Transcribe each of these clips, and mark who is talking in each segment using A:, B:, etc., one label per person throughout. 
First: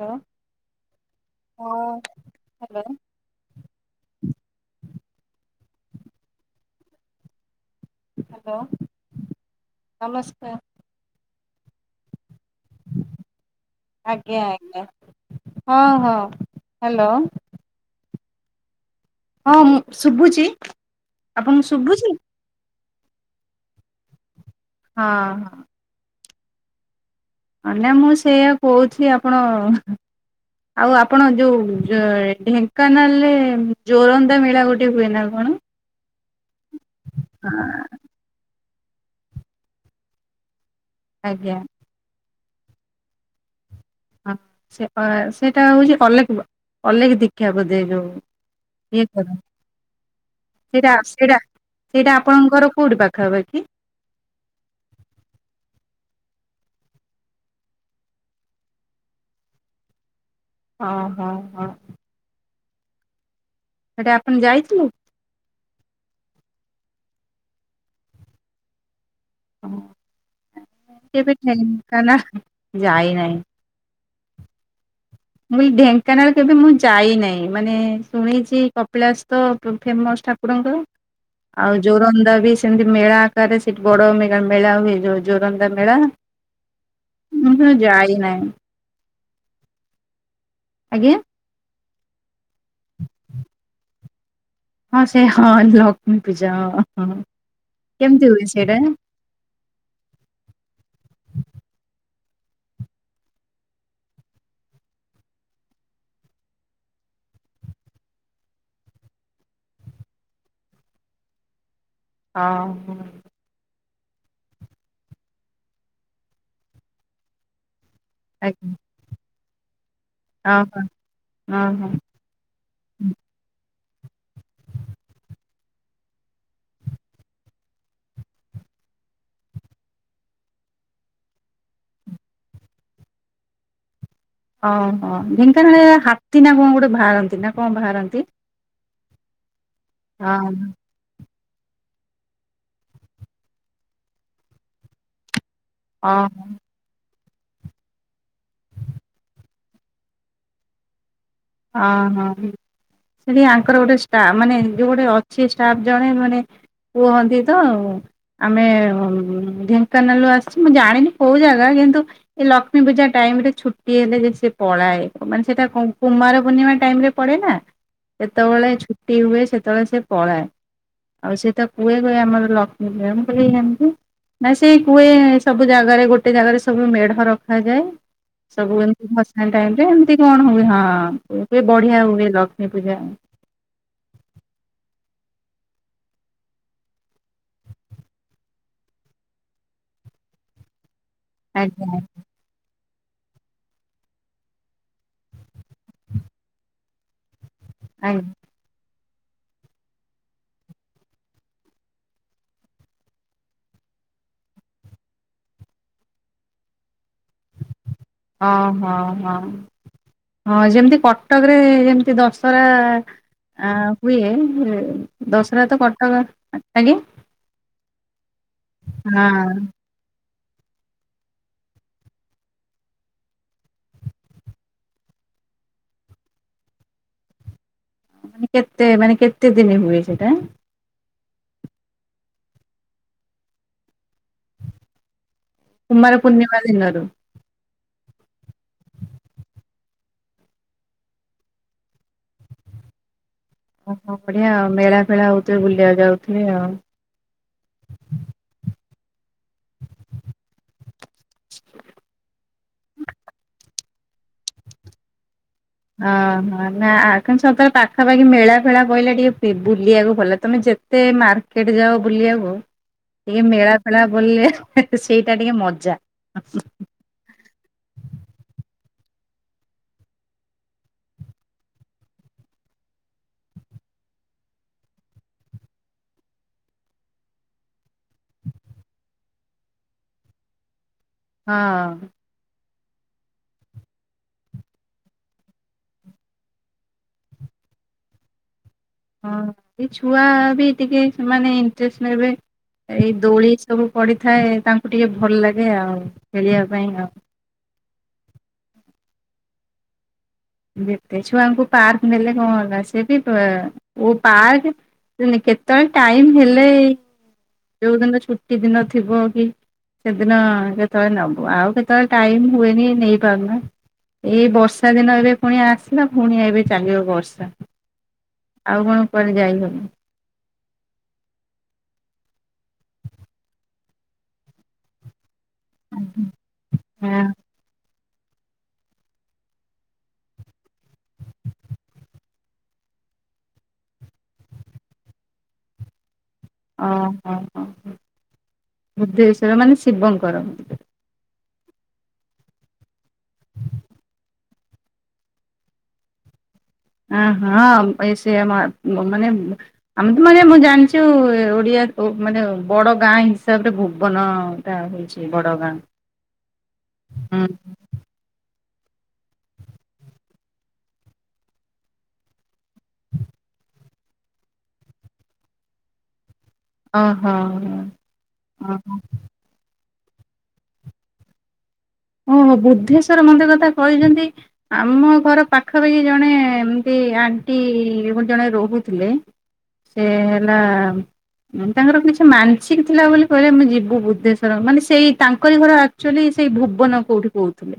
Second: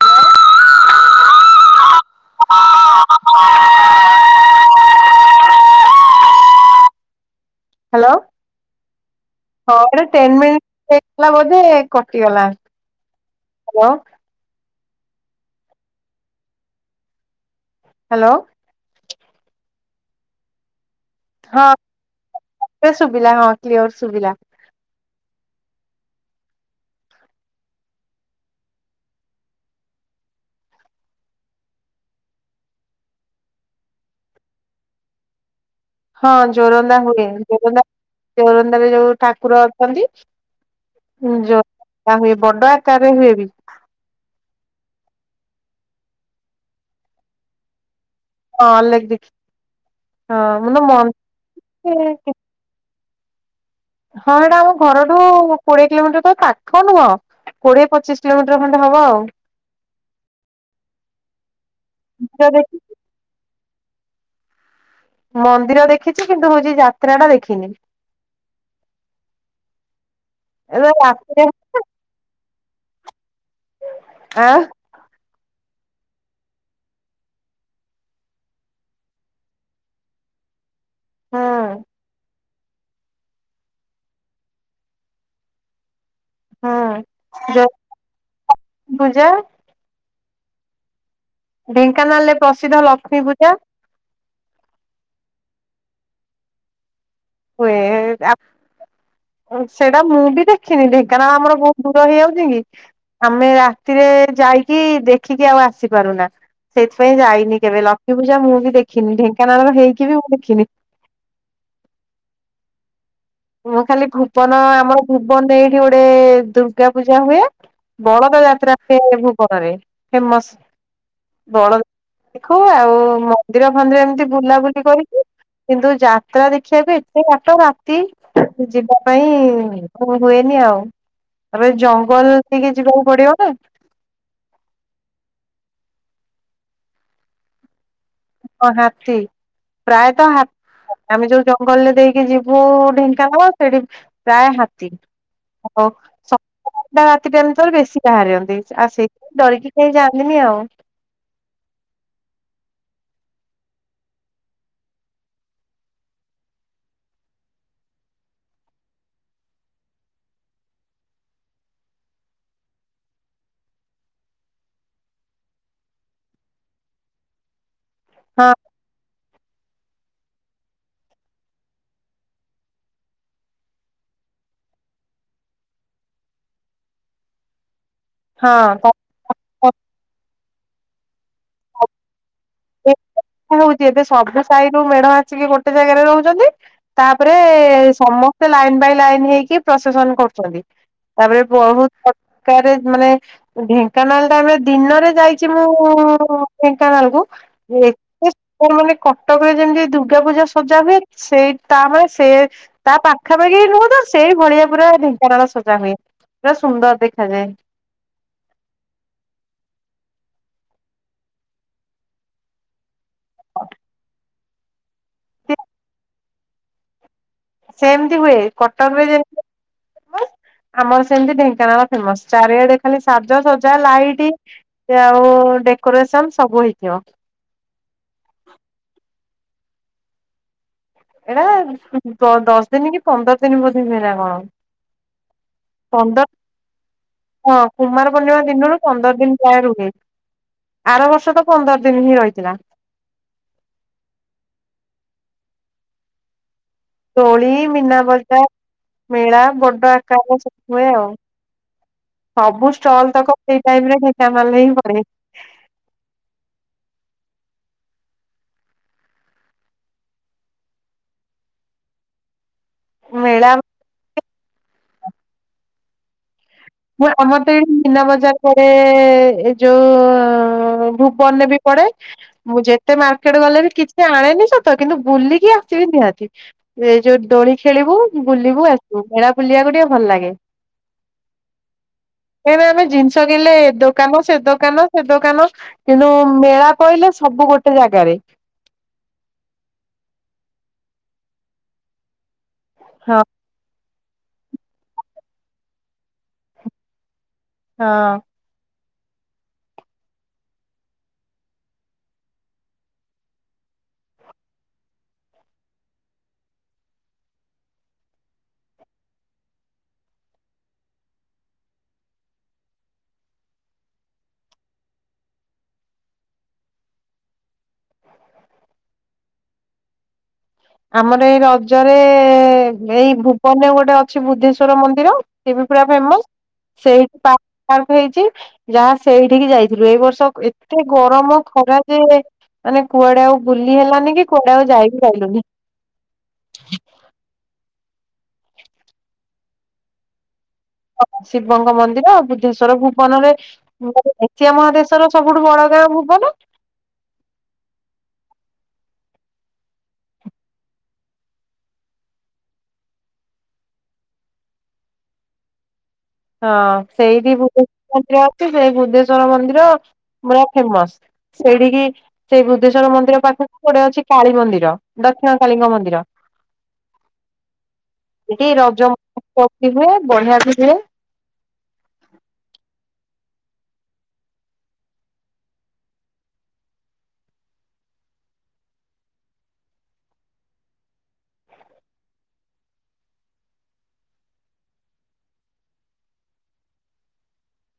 A: Hello. ହଁ hello.
B: Hello
A: hello.
B: ହଁ [unintelligible] ବୋଧେ କଟିଗଲା ହ୍ୟାଲୋ
A: ଆଜ୍ଞା ଆଜ୍ଞା। ହଁ ହଁ ହାଲୋ।
B: ହାଲୋ।
A: ହଁ ମୁଁ ଶୁଭୁଛି ଆପଣଙ୍କୁ ଶୁଭୁଛି?
B: ଏ ଶୁଭିଲା ହଁ କ୍ଲିଓର ଶୁଭିଲା।
A: ହଁ ହଁ। ନା ମୁଁ ସେଆ କହୁଥିଲି ଆପଣ ଆଉ ଆପଣ ଯୋଉ ଢେଙ୍କାନାଳରେ ଜୋରନ୍ଦା ମେଳା ଗୋଟେ ହୁଏ ନା କଣ?
B: ହଁ ଜୋରନ୍ଦା ହୁଏ ଜୋରନ୍ଦା ଜୋରନ୍ଦ ଯୋଉ ଠାକୁର ଅଛନ୍ତି। ହଁ
A: ଆଜ୍ଞା
B: ଯୋ ଆ ହୁଏ ବଡ ଆକାରରେ ହୁଏ ବି।
A: ହଁ ସେ ସେଇଟା ହଉଛି ଅଲେକ ଅଲେଖ ଦୀଖା ବୋଧ
B: ହଁ
A: ଯୋଉ।
B: ଲେଖ ଦେଖି ହଁ ମାନେ
A: ସେଟା
B: ମନ୍ଥଲି
A: ସେଟା ସେଇଟା ଆପଣଙ୍କର କୋଉଠି ପାଖ ଖ ହବ କି?
B: ହଁ ସେଟା ଆମ ଘରଠୁ କୋଡିଏ କିଲୋମିଟର ତ ପାଖ ନୁହଁ। କୋଡିଏ ପଚିଶ କିଲୋମିଟର ଖଣ୍ଡେ ହବ ଆଉ।
A: ହଁ ହଁ ହଁ।
B: ତ ଦେଖ।
A: ସେଟା ଆପଣ ଯାଇଥିଲୁ।
B: ମନ୍ଦିର ଦେଖିଛି କିନ୍ତୁ ହଉଛି ଯାତ୍ରା ଟା ଦେଖିନି। ଏବେ
A: କେବେ
B: ରାତିରେ
A: ଯାଇ ନାହିଁ।
B: ଆଁ?
A: ମୁଁ ଏଇ ଢେଙ୍କାନାଳ କେବେ ମୁଁ ଯାଇନାହିଁ ମାନେ ଶୁଣିଛି କପିଳାସ ତ ଫେମସ। ଠାକୁରଙ୍କର।
B: ହୁଁ
A: ଆଉ ଜୋରନ୍ଦା ବି ସେମତି ମେଳା ଆକାରରେ ସେଠି ବଡ ମେଳା ହୁଏ ଯୋଉ ଜୋରନ୍ଦା ମେଳା।
B: ହୁଁ
A: ମୁଁ
B: ଲକ୍ଷ୍ମୀ
A: ଯାଇ ନାହିଁ।
B: ପୂଜା
A: ଆଜ୍ଞା।
B: ଢେଙ୍କାନାଳରେ ପ୍ରସିଦ୍ଧ ଲକ୍ଷ୍ମୀ ପୂଜା।
A: ହଁ ସେ ହଁ ଲକ୍ଷ୍ମୀ ପୂଜା।
B: ହୁଏ
A: କେମତିିବଏ ସେଇଟା
B: ସେଇଟା ମୁଁ ବି ଦେଖିନି ଢେିକଣ ଆମର ବହୁତ ଦୂର ହେଇଯାଉଛି। ଆମେ ରାତିରେ ଯାଇକି ଦେଖିକି ଆଉ ଆସିପାରୁନା। ସେଥିପାଇଁ ଯାଇନି କେବେ ଲକ୍ଷ୍ମୀ ପୂଜା ମୁଁ ବି ଦେଖିନି ଢେଙ୍କାନାଳ ହେଇକି ବି ମୁଁ ଦେଖିନି।
A: ହଁ ହଁ
B: ମୁଁ ଖାଲି ଭୁବନ ଆମର ଭୁବନରେ ଏଇଠି ଗୋଟେ ଦୁର୍ଗା ପୂଜା ହୁଏ। ବଳଦ ଯାତ୍ରା
A: ଆଜ୍ଞା
B: ହୁଏ ଭୁବନରେ। ଫେମସ୍
A: ଓହୋ
B: ବଳଦ
A: ଓହୋ।
B: ଦେଖ ଆଉ ମନ୍ଦିର ରେ ଏମିତି ବୁଲାବୁଲି କରିକି କିନ୍ତୁ ଯାତ୍ରା ଦେ ଖି ବି ଏତେ କାଟ ରାତି ଯିବା ପାଇଁ କଣ ହୁଏନି ଆଉ। ଏବେ ଜଙ୍ଗଲ ଟିକେ ଯିବାକୁ ପଡିବ ନା।
A: ଓହୋ ଢେଙ୍କାନାଳ ହାତୀ ନା କଣ ଗୋଟେ ବାହାରନ୍ତି ନା କଣ ବାହାରନ୍ତି?
B: ହଁ ହାତୀ ପ୍ରାୟତଃ
A: ହଁ
B: ହାତୀ ଆମେ ଯୋଉ ଗଲେ ଦେଇକି ଯିବୁ ଢେଙ୍କା ସେଠି ପ୍ରାୟ ହାତୀ। ହଉ
A: ହଁ
B: ସକାଳଟା ସେଟା ତୋର ବେଶୀ ବାହାରିନ୍ତି ଆ ସେଇଥି ପାଇଁ ଡରିକି କେହି ଯାଆନ୍ତିନି ଆଉ।
A: ହଁ ହଁ ହଁ। ସେଠି ଆଙ୍କର ଗୋଟେ ମାନେ ଯୋଉ ଗୋଟେ ଅଛି ଷ୍ଟାଫ ଜଣେ ମାନେ କୁହନ୍ତି ତ ଆମେ ଢେଙ୍କାନାଳ ଆସିଛୁ ମୁଁ ଜାଣିନି କୋଉ ଜାଗା କିନ୍ତୁ ଏ ଲକ୍ଷ୍ମୀ ପୂଜା ଟାଇମ ରେ ଛୁଟି ହେଲେ ଯେ ସେ ପଳାଏ ମାନେ ସେଟା କୁମାର ପୂର୍ଣ୍ଣିମା ଟାଇମ୍ ରେ ପଡେ ନା। ଯେତେବେଳେ ଛୁଟି ହୁଏ ସେତେବେଳେ ସେ ପଳାଏ। ଆଉ ସିଏ ତ କୁହେ କୁହେ ଆମର ଲକ୍ଷ୍ମୀପମ କ ଏମତି। ନା ସେ କୁଏ ସବୁ ଜାଗାରେ ଗୋଟେ ଜାଗାରେ ସବୁ ମେ ରଖାଯାଏ। ସବୁ
B: ହଁ
A: ଏମତି ଭସାଣି
B: ହଁ
A: ଟାଇମ୍ ରେ ଏମିତି କଣ ହୁଏ। ହଁ ହୁଏ ବଢିଆ ହୁଏ ଲ।
B: ହଉଛି ଏବେ ସବୁ ସାଇ ରୁ ମେ ଢ ଆସିକି ଗୋଟେ ଜାଗାରେ ରହୁଛନ୍ତି। ତାପରେ ସମସ୍ତେ ଲାଇନ୍ ବାଇ ଲାଇନ୍ ହେଇକି ପ୍ରସେସନ ନ କରୁଛନ୍ତି। ତାପରେ
A: ଆଜ୍ଞା
B: ବହୁତ ପ୍ରକାରେ ମାନେ ଢେଙ୍କାନାଳ ଟାଇମ୍ ରେ ଦିନରେ ଯାଇଛି ମୁଁ। ଙ୍କାନାଳକୁ
A: ଆଜ୍ଞା
B: ଏତେ ସୁନ୍ଦର ମାନେ କଟକରେ ଯେମିତି ଦୁର୍ଗା ପୂଜା ସଜା ହୁଏ। ସେଇ ତାଭଳି ସେ ତା ପାଖାପାଖି ନୁହଁତ ସେଇ ଭଳିଆ ପୁରା ଢେଙ୍କାନାଳ ସଜା ହୁଏ। ପୁରା ସୁନ୍ଦର ଦେଖ
A: ହ ହଁ ହଁ। ହଁ ଯେମିତି କଟକରେ ଯେମିତି ଦଶହରା ଆ ହୁଏ ଦଶରା ତ କଟକ ଆଜ୍ଞା
B: ସେମତି ହୁଏ। କଟକରେ ଯେମତି
A: ହଁ
B: ହୁଏ। ଆମର ସେମିତି ଢେଙ୍କାନାଳ ଫେମସ। ଚାରିଆଡେ ଖାଲି ସାଜସଜା ଲାଇଟି। ଆଉ ଡେକୋରେସନ ସବୁ ହେଇଥିବ।
A: ମାନେ କେତେ ମାନେ କେତେ ଦିଣି ହୁଏ ସେଟା?
B: ଏଟା ଦ-ଦ-ଦଶ ଦିନ କି ପନ୍ଦର ଦିନ ବୋଧେ ହୁଏ କି କଣ।
A: କୁମାର
B: ପନ୍ଦର
A: ପୂର୍ଣ୍ଣିମା ଦିନରୁ।
B: ହଁ କୁମାର ପୂର୍ଣ୍ଣିମା ଦିନରୁ ପନ୍ଦର ଦିନ ପ୍ରାୟ ରୁହେ। ଆର ବର୍ଷ ତ ପନ୍ଦର ଦିନ ହିଁ ରହିଥିଲା।
A: ଓହୋ ବଢିଆ ଆଉ ମେଳା ଫେଳା ହଉଥିବେ। ବୁଲିବାକୁ ଯାଉଥିବେ ଆଉ।
B: ଦୋଳି ମୀନା ବଜାର ମେଳା ବଡ ଆକାର ସବୁ ହୁଏ ଆଉ। ସବୁ ଷ୍ଟଲ ତକ ସେଇ ଟାଇମ୍ ରେ ଢେଙ୍କାନାଳରେ ହିଁ ପଡେ
A: ହଁ ହଁ। ନା ଆ କ ସ ପାଖପାଖି ମେଳା ଫେଳା କହିଲା ଟିକେ ବୁଲିବାକୁ ଭଲ। ତମେ ଯେତେ ମାର୍କେଟ ଯାଅ ବୁଲି ବାକୁ ଟିକେ ମେଳା ଫେଳା ବୁଲିଲେ ସେଇଟା ଟିକେ ମଜା।
B: ମୁଁ ଆମର ତ ଏଇଠି ମୀନା ବଜାର ପଡେ। ଏ ଯୋଉ ଭୁବନରେ ବି ପ ପଡେ ମୁଁ ଯେତେ ମାର୍କେଟ୍ ଗଲେ ବି କିଛି ଆଣେନି ସତ। କିନ୍ତୁ ବୁଲିକି ଆସିବି ନିହାତି। ଏଇ ଯୋଉ ଦୋଳି ଖେଳିବୁ। ବୁଲିବୁ ଆସିବୁ। ମେଳା ବୁଲିବାକୁ ଟିକେ ଭଲ ଲାଗେ।
A: ହଁ।
B: ଆମେ ଜିନିଷ କିଣିଲେ ଏ ଦୋକାନ ସେ ଦୋକାନ ସେ ଦୋକାନ କିନ୍ତୁ ମେଳା ପହିଲେ ସବୁ ଗୋଟେ ଜାଗାରେ।
A: [inaudible] ହଁ ଏଇ ଛୁଆ ବି ଟିକେ ସେମାନେ ଇଣ୍ଟରେଷ୍ଟ ନେବେ। ଏଇ
B: ହଁ
A: ଦୋଳି ସବୁ ପଡ଼ିଥାଏ ତାଙ୍କୁ ଟିକେ ଭଲ ଲାଗେ ଆଉ। ଖେଳିବା ପାଇଁ ଆଉ।
B: ହଁ।
A: ଯେତେ ଛୁଆଙ୍କୁ ପାର୍କ ନେଲେ କଣ ହେଲା ସେ ବି ପା ପାର୍କ କେତେବେଳେ ଟାଇମ୍ ହେଲେ ଯୋଉ ଦିନ ଛୁଟି ଦିନ ଥିବ କି ସେଦିନ କେତେବେଳେ ନବୁ। ଆଉ କେତେବେଳେ ଟାଇମ୍ ହୁଏନି ନେଇ ପାରୁନା। ଏଇ ବର୍ଷା ଦିନ ଏବେ ପୁଣି ଆସିଲା। ପୁଣି ଏବେ ଚାଲିବ ବର୍ଷା। ଆଉ କଣ କୁଆଡେ ଯାଇ ହବ।
B: ଆମର ଏଇ ରଜରେ ଏଇ ଭୁବନ ଗୋଟେ ଅଛି ବୁଦ୍ଧେଶ୍ଵର ମନ୍ଦିର। ସେ ବି ପୁରା ଫେମସ। ସେଇଠି
A: ହଁ
B: ପା ପା ହେଇଛି ଯାହା ସେଇଠିକି ଯାଇଥିଲୁ। ଏଇ ବର୍ଷ ଏତେ ଗରମ ଖରା ଯେ ମାନେ କୁଆଡେ ଆଉ ବୁଲି ହେଲାନି। କି କୁଆଡେ ଆଉ ଯାଇବି ପାଇଲୁନି।
A: ବୁଦ୍ଧେଶ୍ୱର ମାନେ ଶିବଙ୍କର।
B: ଶିବଙ୍କ ମନ୍ଦିର ବୁଦ୍ଧେଶ୍ଵର ଭୁବନରେ ଏସିଆ ମହାଦେଶର ସବୁଠୁ ବଡ ନା ଭୁବନ।
A: ଅଁ ହଁ ଏ ସେ ମ ମାନେ ଆମେ ତ ମାନେ ମୁଁ ଜାଣିଚୁ ଓଡିଆ ମାନେ ଉ ମାନେ ବଡ ଗାଁ ହିସାବରେ ଭୁବନଟା ହଉଛି ବଡ ଗାଁ।
B: ହଁ ସେଇଠି। [unintelligible] ସେଇ ବୁଦ୍ଧେଶ୍ଵର ମନ୍ଦିର ପୁରା ଫେମସ୍। ସେଇଠିକି ସେଇ ବୁଦ୍ଧେଶ୍ଵର ମନ୍ଦିର ପାଖରେ ଗୋଟେ ଅଛି କାଳୀ ମନ୍ଦିର ଦକ୍ଷିଣ କାଳୀଙ୍କ ମନ୍ଦିର।
A: ଓହୋ
B: ସେଠି ରଜ
A: ଓହୋ
B: ମହୋତ୍ସବ ହୁଏ, ବଢିଆ ବି ହୁଏ।
A: ଓହୋ ବୁଦ୍ଧେଶ୍ଵର ମନ୍ଦିର କଥା କହିଛନ୍ତି ଆମ ଘର ପାଖପାଖି ଜଣେ ଏମତି ଆଣ୍ଟି ଜଣେ ରହୁଥିଲେ। ସେ ହେଲା ତାଙ୍କର କିଛି ମାନସିକ ଥିଲା ବୋଲି କହିଲେ ଆମେ ଯିବୁ ବୁଦ୍ଧେଶ୍ଵର। ମାନେ ସେଇ ତାଙ୍କରି ଘର ଆକ୍ଟୁଆଲି ସେଇ‌ ଭୁବ ଭୁବନ କୋଉଠି କହୁଥିଲେ।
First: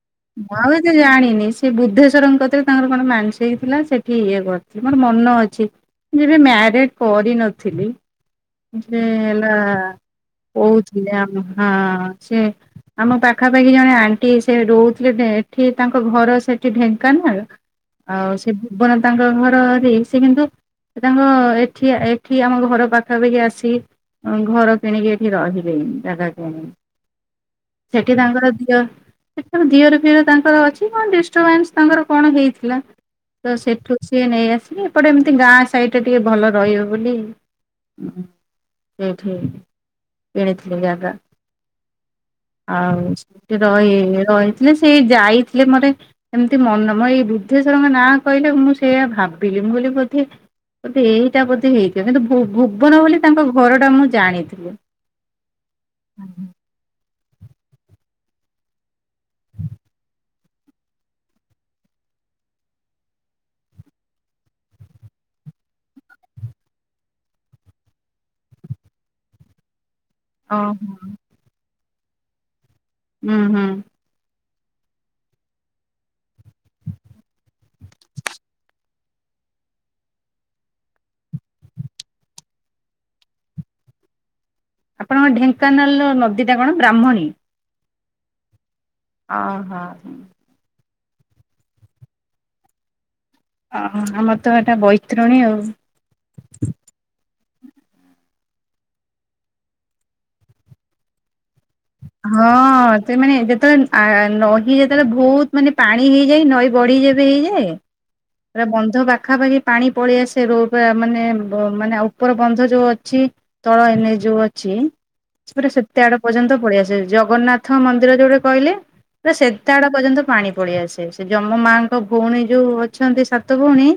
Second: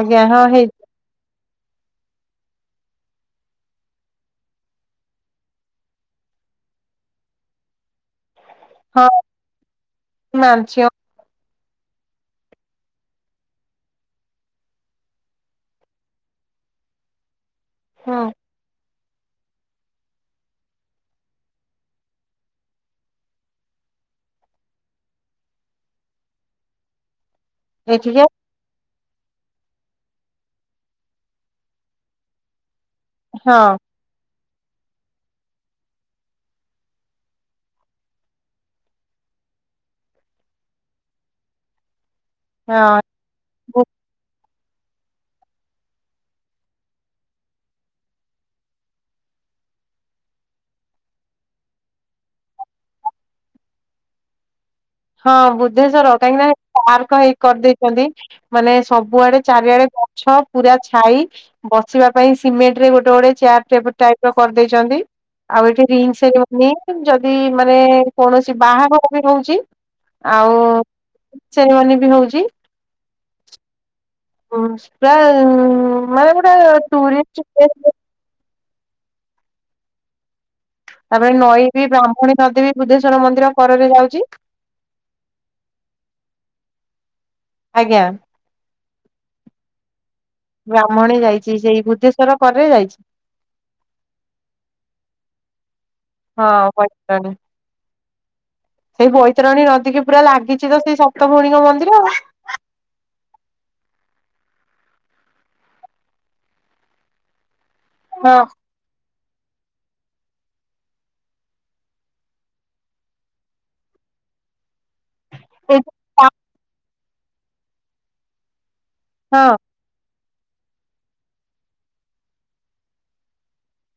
B: ଆଜ୍ଞା ହଁ
A: ମୁଁ
B: ହେଇ
A: ଆଉ ଏତେ ଜାଣିନି। ସେ ବୁଦ୍ଧେଶ୍ୱରଙ୍କ କତିରେ ତାଙ୍କର କଣ ମାନସିକ ଥିଲା ସେଠି ଇଏ କରିଥିଲେ। ମୋର ମନ ଅଛି। ଯେବେ ମ୍ୟାରେଜ କରିନଥିଲି। ଯେ
B: ହଁ
A: ହେଲା
B: ମାଂସିକ
A: କହୁଥିଲେ ଆମ ହଁ ସେ ଆମ ପାଖାପାଖି ଜଣେ ଆଣ୍ଟି ସେ ରହୁଥିଲେ ଢେ ଏଠି ତାଙ୍କ ଘର ସେଠି ଢେଙ୍କାନାଳ।
B: ହଁ
A: ଆଉ ସେ ଭୁବନ ତାଙ୍କ ଘର। ସେଇ ସେବି କିନ୍ତୁ ତାଙ୍କ ଏଠି ଏଠି ଆମ ଘର ପା ପାଖପାଖି ଆସିକି ଘର କିଣିକି ଏଠି ରହିବେଣି। ଜାଗା କିଣିକି। ସେଠି
B: ଏଠିକି
A: ତାଙ୍କର ଦିଅ ସେଠି ତାଙ୍କ ଦିଅର ଫିଅର ତାଙ୍କର ଅଛି କଣ ଡିଷ୍ଟର୍ବାନ୍ସ ତାଙ୍କର କଣ ହେଇଥିଲା। ତ
B: ହଁ
A: ସେଠୁ ସିଏ ନେଇଆସିକି ଏପଟେ ଏମିତି ଗାଁ ସାଇଡରେ ଟିକେ ଭଲ ରହିବ ବୋଲି ହଁ ସେଠି କିଣି ଥିଲେ ଜାଗା। ଆଉ
B: ହଁ
A: ସେଠି ରହି ରହି ମୁଁ ସେଇ ଯାଇଥିଲେ ମୋତେ ଏମିତି ମନ ମ ଏଇ ବୃଦ୍ଧେଶ୍ଵରଙ୍କ ନାଁ କହିଲେ ମୁଁ ସେଇଆ ଭାବିଲି। ମୁଁ କହିଲି ବୋଧେ ବୋଧେ ଏଇଟା ବୋଧେ ହେଇଥିବ। କିନ୍ତୁ ଭୁ ଭୁବନ ବୋଲି ତାଙ୍କ ଘରଟା ମୁଁ ଜାଣିଥିଲି।
B: ହଁ ବୁଦ୍ଧେଶ୍ଵର କାହିଁକିନା ପାର୍କ ହେଇ କରିଦେଇଛନ୍ତି ମାନେ ସବୁଆଡେ ଚାରିଆଡେ ଗଛ ପୁରା ଛାଇ ବସିବା ପାଇଁ ସି ସିମେଣ୍ଟରେ ଗୋଟେ ଗୋଟେ ଚେୟାର ଟେବୁଲ ଟାଇପର କରିଦେଇଚନ୍ତି। ଆଉ ଏଠି ରିଙ୍ଗ୍ ସେରିମନି ଯଦି ମାନେ କୌଣସି ବାହାଘର ବି ରହୁଚି ଆଉ
A: ଓହୋ।
B: ସେରିମନି ବି ହଉଚି।
A: ହୁଁ ହୁଁ।
B: [unintelligible] ମାନେ ଗୋଟେ ଟୁରିଷ୍ଟ ପ୍ଲେସ। ତାପରେ ନଈ ବି ବ୍ରାହ୍ମଣୀ ନଦୀ ବି ବୁଦ୍ଧେଶ୍ଵର ମନ୍ଦିର କରରେ ଯାଉଚି।
A: ଆପଣଙ୍କ ଢେଙ୍କାନାଳର ନଦୀଟା କଣ ବ୍ରାହ୍ମଣୀ।
B: ଆଜ୍ଞା।
A: ହଁ ହଁ।
B: ବ୍ରାହ୍ମଣୀ ଯାଇଛି ସେଇ ବୁଦ୍ଧେଶ୍ଵର କରେ ଯାଇଛି।
A: ଓହ ଆମର ତ ଏଟା ବୈତରଣୀ ଆଉ।
B: ହଁ ପଇସାନି ସେଇ ବୈତରଣୀ ନଦୀକି ପୁରା ଲାଗିଛି ତ ସେଇ ସପ୍ତ ଭଉଣୀଙ୍କ ମ
A: ହଁ ତ ମାନେ ଯେତେବେଳେ ଆ‌ ନ ଈ ଯେତେବେଳେ ବହୁତ ମାନେ ପାଣି ହେଇଯାଏ ନଈ ବଢିଯେବେ ହେଇଯାଏ,
B: ଆଉ।
A: ଏଟା ବନ୍ଧ ବା ପାଖାପାଖି ପାଣି ପଳେଇ ଆସେ ରୋ ପା ମାନେ ବ ମାନେ ଉପର ବନ୍ଧ ଯୋଉ ଅଛି ତଳ ଏନଏଚ ଯୋଉ ଅଛି ସେପଟେ
B: ଏଇ
A: ସେତେ ଆଡ ପର୍ଯ୍ୟନ୍ତ ପଳେଇ ଆସେ। ଜଗନ୍ନାଥ ମନ୍ଦିର ଯୋଉଠି କହିଲେ ତ
B: ହଁ
A: ସେତେଆଡ ପର୍ଯ୍ୟନ୍ତ ପାଣି ପଳେଇଆସେ। ସେ ଜମ ମାଙ୍କ ଭଉଣୀ ଯୋଉ ଅଛନ୍ତି ସାତ ଭଉଣୀ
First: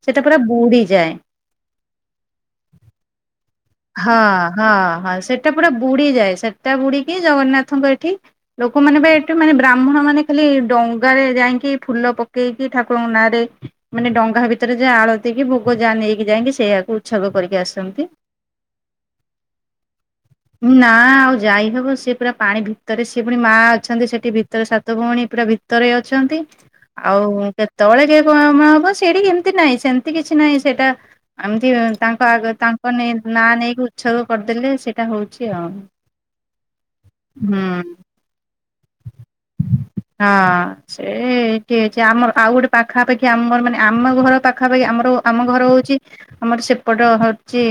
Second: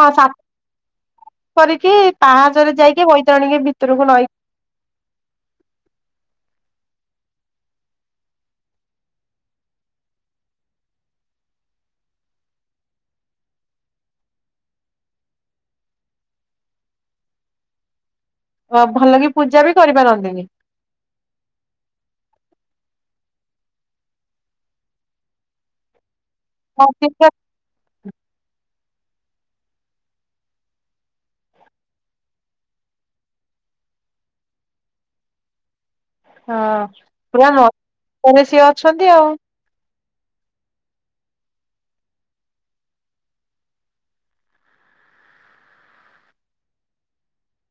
B: ହଁ
A: ସେଟା
B: ସା
A: ପୁରା ବୁଡିଯାଏ
B: କରିକି ପାହାଚରେ ଯାଇକି ବୈତରଣୀକି ଭି
A: ହଁ ହଁ ହଁ ସେଟା ପୁରା ବୁଡି ଯାଏ। ସେ ତା ବୁଡିକି ଜଗନ୍ନାଥଙ୍କ ଏଠି ଲୋକମାନେ ବି ଏଠି ମାନେ ବ୍ରାହ୍ମଣ ମାନେ ଖାଲି ଡଙ୍ଗାରେ ଯାଇଁ ଫୁଲ ପକେଇକି ଠାକୁରଙ୍କ ନାଁ ରେ ମାନେ ଡଙ୍ଗା ଭିତରେ ଯା ଆଳତୀ କି ଭୋଗ ଯା ନେଇକି ଯାଇକି ସେ ସେୟାକୁ ଉତ୍ସର୍ଗ କରିକି ଆସନ୍ତି।
B: ଭଲ କି ପୂଜା ବି କରିବା ନନ୍ଦିନୀ।
A: ନାଁ। ପୁରା ପାଣି ଭିତରେ ସିଏ ପୁଣି ମା ଅଛନ୍ତି ସେଠି ଭିତରେ ସାତ ଭଉଣୀ ପୁରା ଭିତରେ ଅଛନ୍ତି।
B: ହଁ
A: ଆଉ କେତେବେଳେ କିଏ କୁଆ ମା ହବ। ସେଠି ଏମିତି ନାହିଁ ସେମିତି କିଛି ନାହିଁ ସେଇଟା ଏମିତି ତାଙ୍କ ଆଗ ତାଙ୍କ ନେଇ ନା ନେଇକି ଉଚ୍ଛବ କରିଦେଲେ ସେଇଟା ହଉଛି ଆଉ।
B: ହଁ ପୁରା
A: ହୁଁ
B: ମର୍ତ୍ତ୍ୟରେ ସିଏ ଅଛନ୍ତି ଆଉ।
A: ହଁ ସେଠି ଅଛି ଆମର ଆଉ ଗୋଟେ ପାଖାପାଖି ଆମର ମାନେ ଆମ ଘର ପାଖାପାଖି ଆମର ଆମ ଘର ହଉଛି ଆମର ସେପଟ ହଉଛି।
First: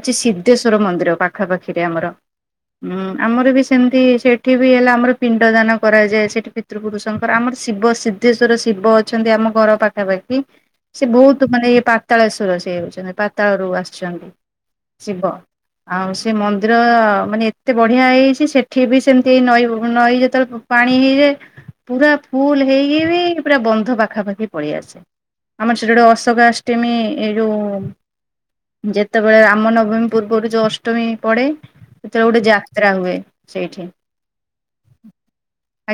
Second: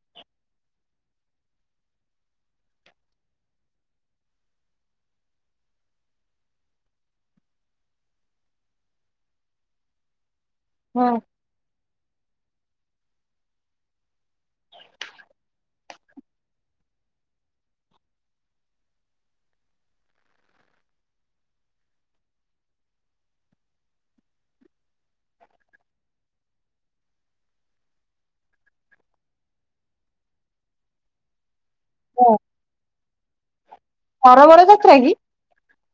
A: ଅଛି ସିଦ୍ଧେଶ୍ଵର ମନ୍ଦିର ପାଖା ପାଖିରେ ଆମର। ହୁଁ ଆମର ବି ସେମିତି ସେଠି ବି ହେଲା ଆମର ପିଣ୍ଡ ଦାନ କରାଯାଏ ସେଠି ପିତୃପୁରୁଷଙ୍କର ଆମର ଶିବ ସିଦ୍ଧେଶ୍ଵର ଶିବ ଅଛନ୍ତି ଆମ ଘର ପାଖାପାଖି ସେ ବହୁତ ମାନେ ଇଏ ପାତାଳେଶ୍ଵର ସିଏ ସେନ ପାତାଳ ରୁ ଆସିଛନ୍ତି। ଶିବ। ଆଉ ସେ ମନ୍ଦିର ମାନେ ଏତେ ବଢ଼ିଆ ହେଇଛି ସେଠି ବି ସେମିତି ଏ ନଈ ନଈ ଯେତେବେଳେ ପାଣି ହେଇଯାଏ ପୁରା ଫୁଲ ହେଇକି ବି ପୁରା ବନ୍ଧ ପାଖାପାଖି ପଳେଇ ଆସେ। ଆମର ସେଠି ଗୋଟ ଅଶୋକା ଅଷ୍ଟମୀ ଏଇ ଯୋଉ ଯେତବେ [unintelligible] ରାମ ନବମୀ ପୂର୍ବରୁ ଯୋଉ ଅଷ୍ଟମୀ ପଡ଼େ ସେତେବେଳେ
B: ହଁ
A: ଗୋଟେ ଯାତ୍ରା ହୁଏ ସେଇଠି
B: ସରୋବର ଯାତ୍ରା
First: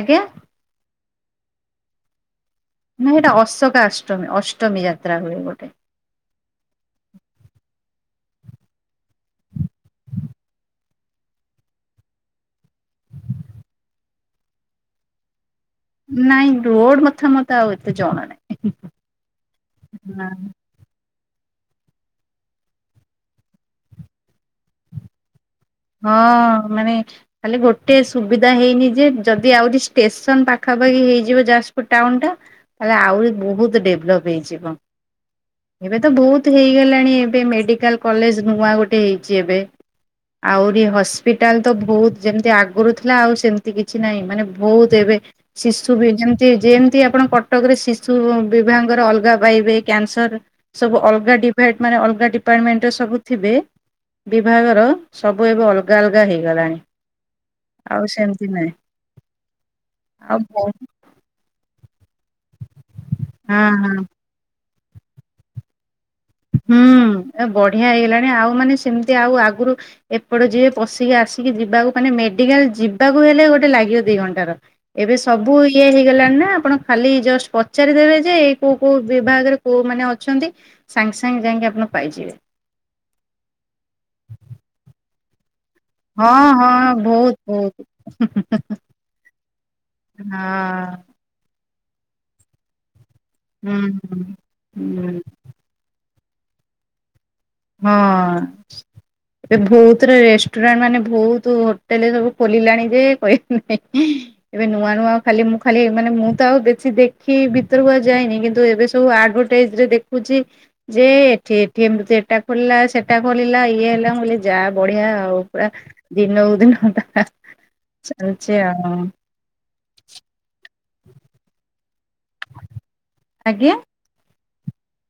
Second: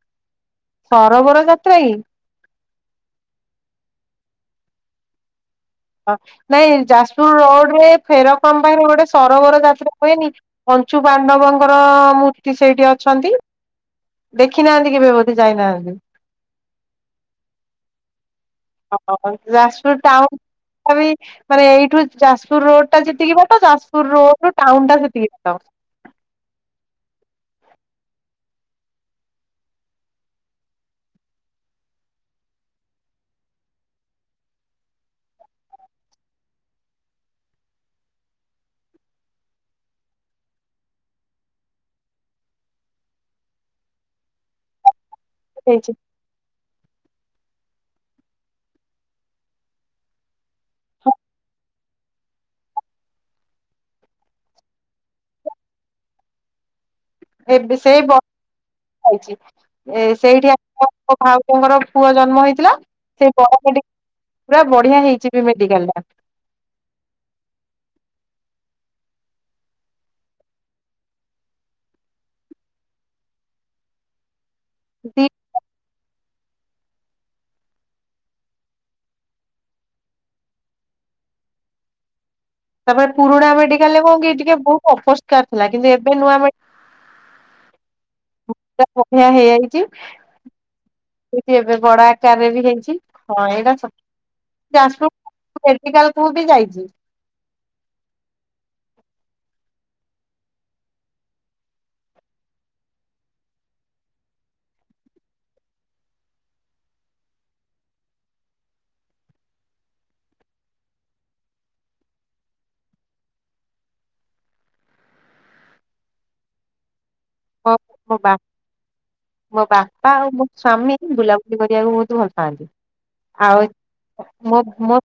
A: ଆଜ୍ଞା।
B: ସରବର ଯାତ୍ରା କି?
A: ନାଇ ହେଇଟା ଅଶୋକ ଅଷ୍ଟମୀ ଅଷ୍ଟମୀ ଯାତ୍ରା ହୁଏ ଗୋଟେ।
B: ହଁ ନାଇଁ ଯାଜପୁର ରୋଡରେ ଫେରକମ୍ ପାଇଁ ରୋଡ଼ରେ ସରୋବର ଯାତ୍ରା ହୁଏନି। କଞ୍ଚୁ ପାଣ୍ଡବଙ୍କର ମୂର୍ତ୍ତି ସେଇଠି ଅଛନ୍ତି। ଦେଖି ନାହାନ୍ତି କେବେ ବୋଧେ ଯାଇନାହାନ୍ତି।
A: ନାଇଁ ରୋଡ ମତାମତା ଆଉ ଏତେ ଜଣ ନାହିଁ।
B: ହ ହ ଯାଜପୁର
A: ନା
B: ଟାଉନ ମାନେ ଏଇଠୁ ଯାଜପୁର ରୋଡ ଟା ଯେତିକି ବାଟ ଯାଜପୁର ରୋଡୁ ଟାଉନ ଟା ସେତିକି ବାଟ।
A: ହଁ ମାନେ ଖାଲି ଗୋଟେ ସୁବିଧା ହେଇନି ଯେ ଯଦି ଆହୁରି ଷ୍ଟେସନ ପାଖା ପାଖି ହେଇଯିବ ଯାଜପୁର ଟାଉନଟା ତାଲେ ଆହୁରି ବହୁତ ଡେଭଲପ ହେଇଯିବ। ଏବେ ତ ବହୁତ ହେଇଗଲାଣି ଏବେ ମେଡିକାଲ କଲେଜ ନୂଆ ଗୋଟେ ହେଇଛି ଏବେ। ଆହୁରି ହସ୍ପିଟାଲ ତ ବହୁତ ଯେମିତି ଆଗରୁ ଥିଲା ଆଉ ସେମିତି କିଛି ନାହିଁ ମାନେ ବହୁତ ଏବେ
B: ହେଇଛି
A: ଶିଶୁ ବି ଯେମତି ଜିମ ଯଦି ଆପଣ କଟକରେ ଶିଶୁ ବିଭାଗର ଅଲଗା ପାଇବେ କ୍ୟାନସର ସବୁ ଅଲଗା ଡିଭା ମାନେ ଅଲଗା ଡିପାର୍ଟମେଣ୍ଟ ସବୁ ଥିବେ ବିଭାଗର। ସବୁ ଏବେ ଅଲଗା ଅଲଗା ହେଇଗଲାଣି।
B: ଏବେ ସେଇ
A: ଆଉ
B: ବ
A: ସେମିତି ନାହିଁ
B: ପାଇଛି ଏ
A: ଆଉ
B: ସେଇଠି ଆ
A: ହଁ
B: [unintelligible] ଭାଉଜଙ୍କର ପୁଅ ଜନ୍ମ ହେଇଥିଲା ସେଇ ବ [unintelligible] ମ
A: ହଁ
B: ପୁରା ବଢିଆ ହେଇଛି ବି ମେଡିକାଲଟା।
A: ହୁଁ। ଏ ବଢିଆ ହେଇଗଲାଣି ଆଉ ମାନେ ସେମିତି ଆଉ ଆଗରୁ ଏପଟେ ଯିଏ ପଶିକି ଆସିକି ଯିବାକୁ ମାନେ ମେଡିକାଲ ଯିବାକୁ ହେଲେ ଗୋଟେ ଲାଗିବ ଦି ଘଣ୍ଟାର ଏବେ
B: ଦି
A: ସବୁ ଇଏ ହେଇଗଲାଣି ନା। ଆପଣ ଖାଲି ଜଷ୍ଟ ପଚାରି ଦେବେ ଯେ ଏଇ କୋଉ କୋଉ ବିଭାଗରେ କୋଉ ମାନେ ଅଛନ୍ତି ସାଙ୍ଗସା ସାଙ୍ଗେ ସାଙ୍ଗେ ଆପଣ ପାଇଯିବେ।
B: ତାପରେ ପୁରୁଣା ମେଡିକାଲରେ କଣ କି ଟିକେ ବହୁତ ଅପରିଷ୍କାର। ଥିଲା କିନ୍ତୁ ଏବେ ନୂଆ
A: ହଁ ହଁ ବହୁତ ବହୁତ ହୁଁ ହୁଁ
B: ମେଡିକାଲ ବଢିଆ
A: ହଁ। ହଁ।
B: ଏଇଠି ଏବେ ବଡ ଆକାରରେ ବି ହେଇଛି ହଁ ଏଇଟା
A: ହୁଁ
B: ସତ
A: ହୁଁ
B: ଯାଜପୁର ମେଡିକାଲ। ତୁ ବି ଯାଇଛି।
A: ହଁ। ଏବେ ବହୁତରେ ରେଷ୍ଟୁରାଣ୍ଟ ମାନେ ବହୁତ ହୋଟେଲ ସବୁ ଖୋଲିଲାଣି ଯେ କହିବ ନାହିଁ। ଏବେ ନୂଆ ନୂଆ ଖାଲି ମୁଁ ଖାଲି ମାନେ ମୁଁ ତ ଆଉ ବେଶୀ ଦେଖି ଭିତରକୁୁ ଆଉ ଯାଇନି କିନ୍ତୁ ଏବେ ସବୁ ଆ ଆଡ଼ଭଟାଇଜରେ ଦେଖୁଛି ଯେ ଏଠି ଏଠି ଏମିତି ଏଟା ଖୋଲିଲା ସେଟା ଖୋଲିଲା ଇଏ ହେଲା ମୁଁ କଇଲି ଯା ବଢିଆ ଆଉ ପୁରା ଦିନକୁ ଦିନ ‌।
B: ହଁ ମୋ ବା ମୋ ବାପା ଆଉ ମୋ ସ୍ଵାମୀ ବୁଲାବୁଲି କରିବାକୁ ବହୁତ। ଭଲ ପାଆନ୍ତି ଆଉ
A: ଆଜ୍ଞା।
B: ମୋ ମୋ।